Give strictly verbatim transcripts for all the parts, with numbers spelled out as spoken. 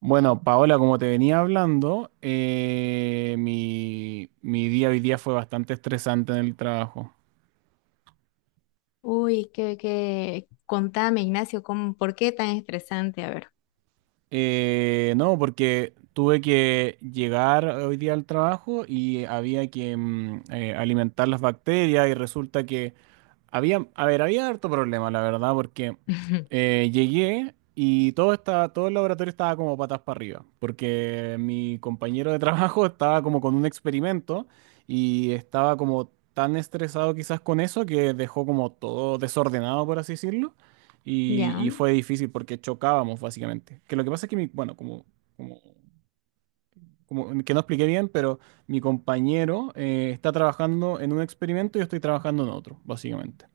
Bueno, Paola, como te venía hablando, eh, mi, mi día hoy día fue bastante estresante en el trabajo. Uy, que, que, contame, Ignacio, ¿cómo, por qué tan estresante? A ver. Eh, no, porque tuve que llegar hoy día al trabajo y había que mm, eh, alimentar las bacterias y resulta que había, a ver, había harto problema, la verdad, porque eh, llegué y todo estaba, todo el laboratorio estaba como patas para arriba, porque mi compañero de trabajo estaba como con un experimento y estaba como tan estresado quizás con eso que dejó como todo desordenado, por así decirlo. Y, Ya. y fue difícil porque chocábamos, básicamente. Que lo que pasa es que, mi, bueno, como, como, como que no expliqué bien, pero mi compañero eh, está trabajando en un experimento y yo estoy trabajando en otro, básicamente.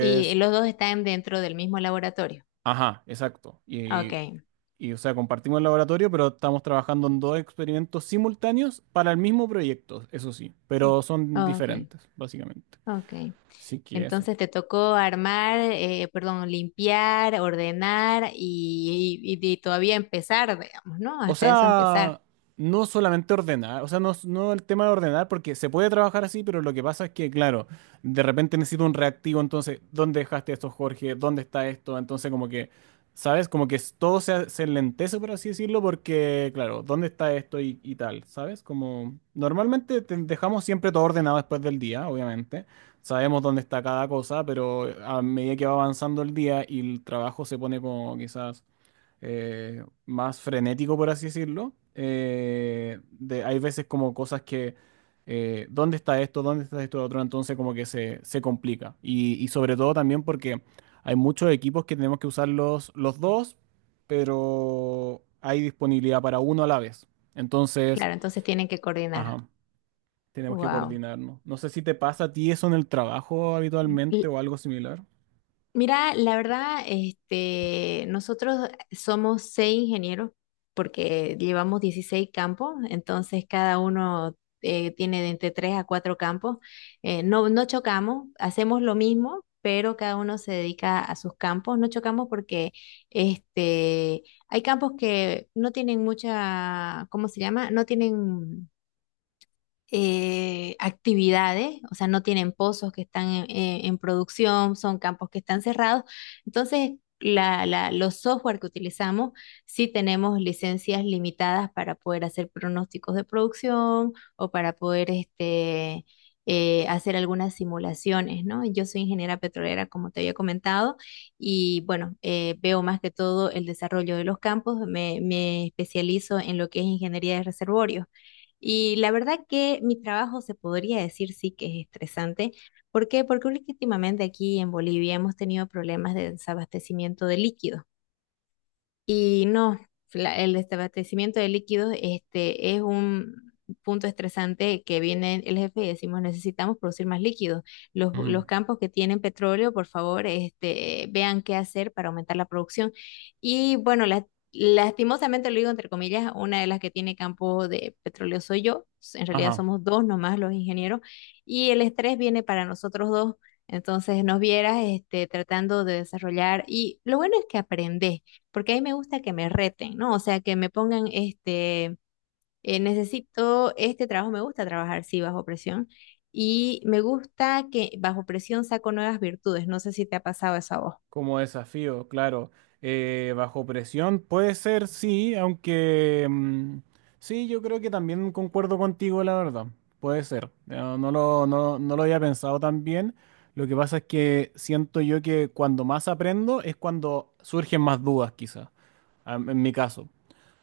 ¿Y los dos están dentro del mismo laboratorio? ajá, exacto. Ah, Y, ok. y, o sea, compartimos el laboratorio, pero estamos trabajando en dos experimentos simultáneos para el mismo proyecto, eso sí, pero son Ah, ok, diferentes, básicamente. ok. Así que eso. Entonces te tocó armar, eh, perdón, limpiar, ordenar y, y- y todavía empezar, digamos, ¿no? O Hasta eso empezar. sea, no solamente ordenar, o sea, no, no el tema de ordenar, porque se puede trabajar así, pero lo que pasa es que, claro, de repente necesito un reactivo, entonces, ¿dónde dejaste esto, Jorge? ¿Dónde está esto? Entonces, como que, ¿sabes? Como que es- todo se, se enlentece, por así decirlo, porque, claro, ¿dónde está esto y, y tal? ¿Sabes? Como, normalmente te- dejamos siempre todo ordenado después del día, obviamente. Sabemos dónde está cada cosa, pero a medida que va avanzando el día y el trabajo se pone como quizás eh, más frenético, por así decirlo. Eh, de, hay veces como cosas que, eh, ¿dónde está esto? ¿Dónde está esto otro? Entonces como que se, se complica. Y, y sobre todo también porque hay muchos equipos que tenemos que usar los, los dos, pero hay disponibilidad para uno a la vez. Entonces, Claro, entonces tienen que coordinar. ajá, tenemos que Wow. coordinarnos. No sé si te pasa a ti eso en el trabajo habitualmente o algo similar. Mira, la verdad, este, nosotros somos seis ingenieros porque llevamos dieciséis campos, entonces cada uno eh, tiene de entre tres a cuatro campos. Eh, no, no chocamos, hacemos lo mismo, pero cada uno se dedica a sus campos. No chocamos porque este, hay campos que no tienen mucha, ¿cómo se llama? No tienen eh, actividades, o sea, no tienen pozos que están en, en- en producción, son campos que están cerrados. Entonces, la, la- los software que utilizamos, sí tenemos licencias limitadas para poder hacer pronósticos de producción o para poder este, eh, hacer algunas simulaciones, ¿no? Yo soy ingeniera petrolera, como te había comentado, y bueno, eh, veo más que todo el desarrollo de los campos, me, me especializo en lo que es ingeniería de reservorios. Y la verdad que mi trabajo se podría decir sí que es estresante. ¿Por qué? Porque últimamente aquí en Bolivia hemos tenido problemas de desabastecimiento de líquidos. Y no, la- el desabastecimiento de líquidos este, es un punto estresante que viene el jefe y decimos necesitamos producir más líquidos. Los, Ujú. Los campos que tienen petróleo, por favor, este, vean qué hacer para aumentar la producción. Y bueno, la- lastimosamente lo digo entre comillas, una de las que tiene campo de petróleo soy yo. En realidad Ajá. somos dos nomás los ingenieros y el estrés viene para nosotros dos. Entonces nos vieras este, tratando de desarrollar, y lo bueno es que aprendes porque a mí me gusta que me reten, ¿no? O sea, que me pongan, este, eh, necesito este trabajo, me gusta trabajar, sí, bajo presión, y me gusta que bajo presión saco nuevas virtudes. No sé si te ha pasado eso a vos. Como desafío, claro. Eh, bajo presión puede ser, sí, aunque mm, sí, yo creo que también concuerdo contigo, la verdad. Puede ser. No, no lo, no, no lo había pensado tan bien. Lo que pasa es que siento yo que cuando más aprendo es cuando surgen más dudas, quizás, am- en mi caso.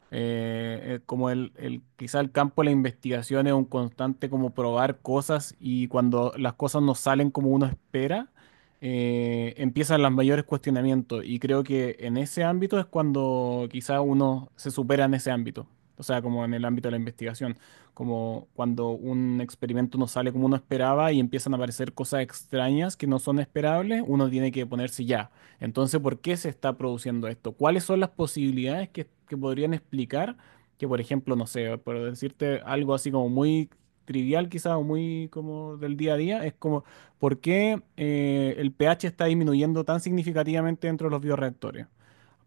Eh, eh, como el, el- quizá el campo de la investigación es un constante como probar cosas y cuando las cosas no salen como uno espera, eh, empiezan los mayores cuestionamientos y creo que en ese ámbito es cuando quizá uno se supera en ese ámbito, o sea, como en el ámbito de la investigación, como cuando un experimento no sale como uno esperaba y empiezan a aparecer cosas extrañas que no son esperables, uno tiene que ponerse ya. Entonces, ¿por qué se está produciendo esto? ¿Cuáles son las posibilidades que, que podrían explicar que, por ejemplo, no sé, por decirte algo así como muy trivial quizás o muy como del día a día, es como, ¿por qué eh, el pH está disminuyendo tan significativamente dentro de los bioreactores?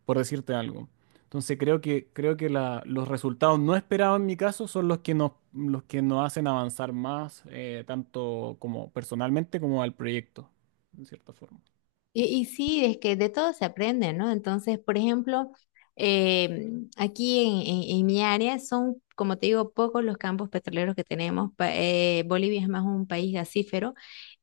Por decirte algo. Entonces, creo que, creo que la- los resultados no esperados en mi caso son los que nos, los que nos hacen avanzar más, eh, tanto como personalmente como al proyecto, en cierta forma. Y, y sí, es que de todo se aprende, ¿no? Entonces, por ejemplo, em, aquí en, en- en mi área son, como te digo, pocos los campos petroleros que tenemos. Pa- eh, Bolivia es más un país gasífero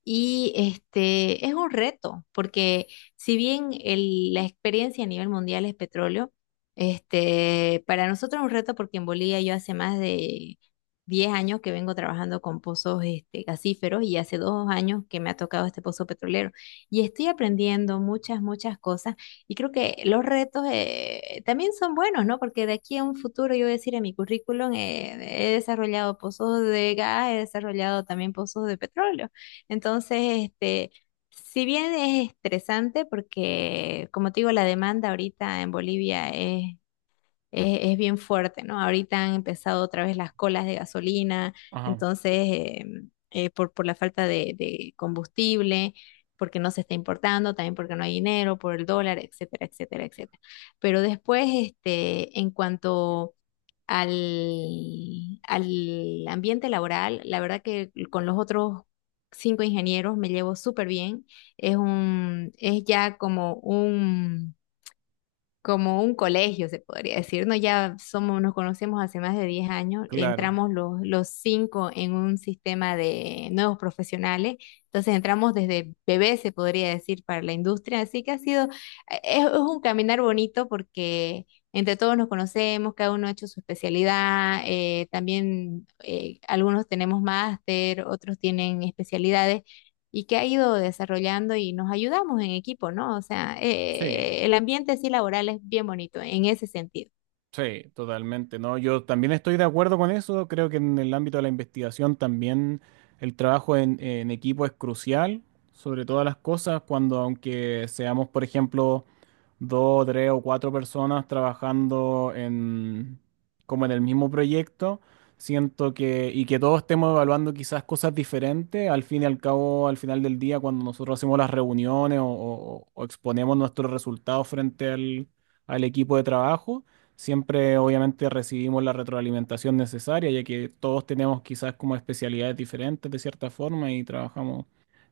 y este es un reto, porque si bien el- la experiencia a nivel mundial es petróleo, este, para nosotros es un reto porque en Bolivia yo hace más de diez años que vengo trabajando con pozos este, gasíferos, y hace dos años que me ha tocado este pozo petrolero y estoy aprendiendo muchas, muchas cosas, y creo que los retos eh, también son buenos, ¿no? Porque de aquí a un futuro yo voy a decir en mi currículum, eh, he desarrollado pozos de gas, he desarrollado también pozos de petróleo. Entonces, este... Si bien es estresante porque, como te digo, la demanda ahorita en Bolivia es es, es bien fuerte, ¿no? Ahorita han empezado otra vez las colas de gasolina, Ajá, entonces, eh, eh, por, por la falta de, de combustible, porque no se está importando, también porque no hay dinero, por el dólar, etcétera, etcétera, etcétera. Pero después, este, en cuanto al, al ambiente laboral, la verdad que con los otros cinco ingenieros me llevo súper bien. Es un, es ya como un como un colegio, se podría decir, ¿no? Ya somos, nos conocemos hace más de diez años, claro. entramos los, los cinco en un sistema de nuevos profesionales, entonces entramos desde bebés, se podría decir, para la industria, así que ha sido, eh, es, es un caminar bonito porque entre todos nos conocemos, cada uno ha hecho su especialidad, eh, también eh, algunos tenemos máster, otros tienen especialidades y que ha ido desarrollando, y nos ayudamos en equipo, ¿no? O sea, Sí, eh, el ambiente sí laboral es bien bonito en ese sentido. sí, totalmente. No, yo también estoy de acuerdo con eso. Creo que en el ámbito de la investigación también el trabajo en, en equipo es crucial, sobre todas las cosas, cuando aunque seamos, por ejemplo, dos, tres o cuatro personas trabajando en como en el mismo proyecto, siento que y que todos estemos evaluando quizás cosas diferentes, al fin y al cabo, al final del día, cuando nosotros hacemos las reuniones o, o o exponemos nuestros resultados frente al al equipo de trabajo. Siempre, obviamente, recibimos la retroalimentación necesaria, ya que todos tenemos quizás como especialidades diferentes de cierta forma y trabajamos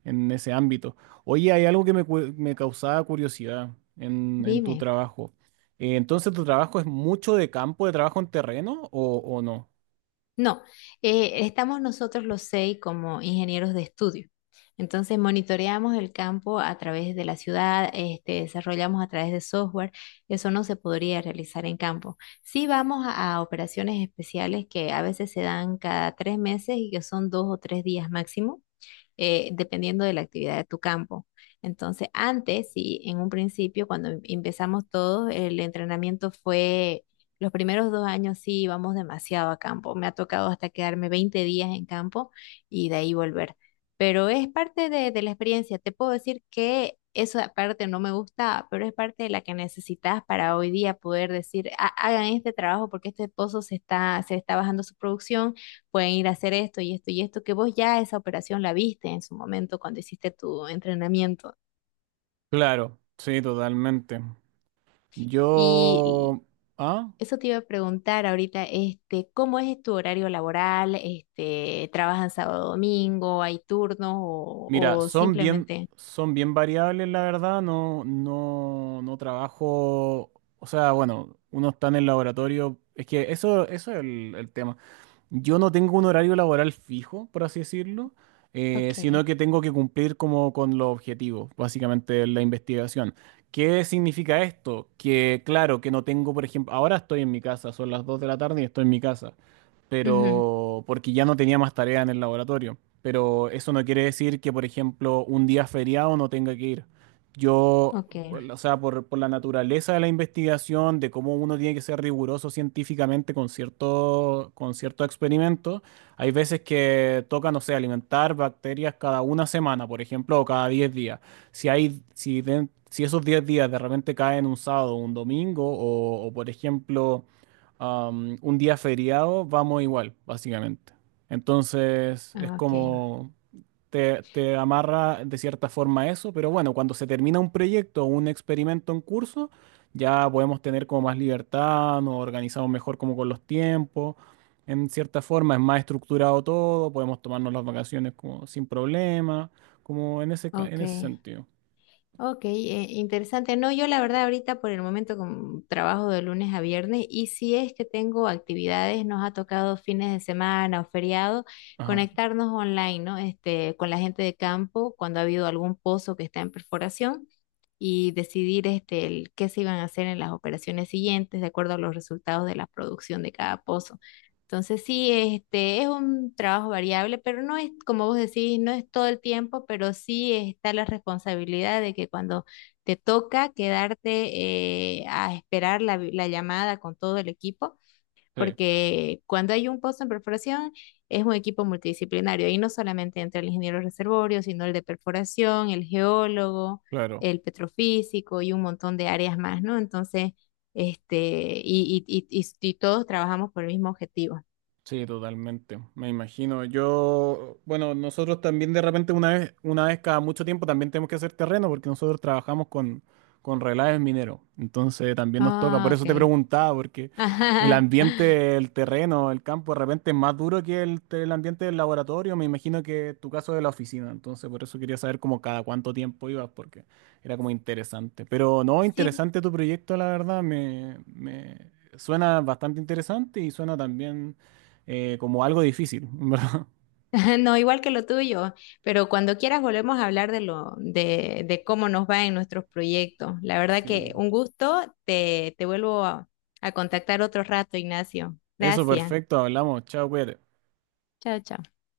en ese ámbito. Oye, hay algo que me, cu- me causaba curiosidad en, en tu Dime. trabajo. Eh, entonces, ¿tu trabajo es mucho de campo, de trabajo en terreno o, o no? No, eh, estamos nosotros los seis como ingenieros de estudio. Entonces monitoreamos el campo a través de la ciudad, este, desarrollamos a través de software. Eso no se podría realizar en campo. Sí vamos a, a operaciones especiales que a veces se dan cada tres meses y que son dos o tres días máximo, eh, dependiendo de la actividad de tu campo. Entonces, antes, sí, en un principio, cuando em- empezamos todos, el entrenamiento fue, los primeros dos años sí íbamos demasiado a campo. Me ha tocado hasta quedarme veinte días en campo y de ahí volver. Pero es parte de, de la experiencia. Te puedo decir que eso aparte no me gustaba, pero es parte de la que necesitas para hoy día poder decir, "Ha- hagan este trabajo porque este pozo se está, se está bajando su producción, pueden ir a hacer esto y esto y esto, que vos ya esa operación la viste en su momento cuando hiciste tu entrenamiento". Claro, sí, totalmente. Y Yo... ¿Ah? eso te iba a preguntar ahorita, este, ¿cómo es tu horario laboral? Este, ¿trabajan sábado, domingo? ¿Hay turnos o, Mira, o son bien, simplemente? son bien variables, la verdad. No, no, no trabajo. O sea, bueno, uno está en el laboratorio. Es que eso, eso es el, el tema. Yo no tengo un horario laboral fijo, por así decirlo, eh, sino Ok. que tengo que cumplir como con los objetivos, básicamente la investigación. ¿Qué significa esto? Que claro, que no tengo, por ejemplo, ahora estoy en mi casa, son las dos de la tarde y estoy en mi casa Ujú. pero porque ya no tenía más tarea en el laboratorio. Pero eso no quiere decir que, por ejemplo, un día feriado no tenga que ir. Yo, Ok. o sea, por, por la naturaleza de la investigación, de cómo uno tiene que ser riguroso científicamente con cierto, con cierto experimento, hay veces que toca, no sé, alimentar bacterias cada una semana, por ejemplo, o cada diez días. Si hay, si, den- si esos diez días de repente caen un sábado o un domingo, o o, por ejemplo am, un día feriado, vamos igual, básicamente. Entonces es Ah, ok. como te, te amarra de cierta forma a eso, pero bueno, cuando se termina un proyecto o un experimento en curso, ya podemos tener como más libertad, nos organizamos mejor como con los tiempos. En cierta forma es más estructurado todo, podemos tomarnos las vacaciones como sin problema, como en ese, ca- en Ok. ese sentido. Ok, eh, interesante. No, yo la verdad ahorita por el momento como trabajo de lunes a viernes, y si es que tengo actividades, nos ha tocado fines de semana o feriado Ajá, conectarnos online, ¿no? Este, con la gente de campo cuando ha habido algún pozo que está en perforación, y decidir este, el, qué se iban a hacer en las operaciones siguientes de acuerdo a los resultados de la producción de cada pozo. Entonces sí, este es un trabajo variable, pero no es, como vos decís, no es todo el tiempo, pero sí está la responsabilidad de que cuando te toca quedarte, eh, a esperar la, vi- la llamada con todo el equipo, sí, porque cuando hay un puesto en perforación es un equipo multidisciplinario y no solamente entre el ingeniero reservorio, sino el de perforación, el geólogo, claro. el petrofísico y un montón de áreas más, ¿no? Entonces, este, y, y y- y- y todos trabajamos por el mismo objetivo. Sí, totalmente, me imagino. Yo, bueno, nosotros también de repente una vez, una vez cada mucho tiempo también tenemos que hacer terreno porque nosotros trabajamos con, con relaves mineros. Entonces también nos toca, por Ah, eso te ok. preguntaba, porque el Ajá. ambiente, el terreno, el campo de repente es más duro que el, te- el ambiente del laboratorio. Me imagino que tu caso de la oficina. Entonces por eso quería saber como cada cuánto tiempo ibas, porque era como interesante. Pero no, Sí, interesante tu proyecto, la verdad, me, me suena bastante interesante y suena también eh, como algo difícil, ¿verdad? no, igual que lo tuyo, pero cuando quieras volvemos a hablar de lo, de, de cómo nos va en nuestros proyectos. La verdad que Sí. un gusto, te, te vuelvo a, a contactar otro rato, Ignacio. Eso, Gracias. perfecto, hablamos. Chao, cuídate. Chao, chao.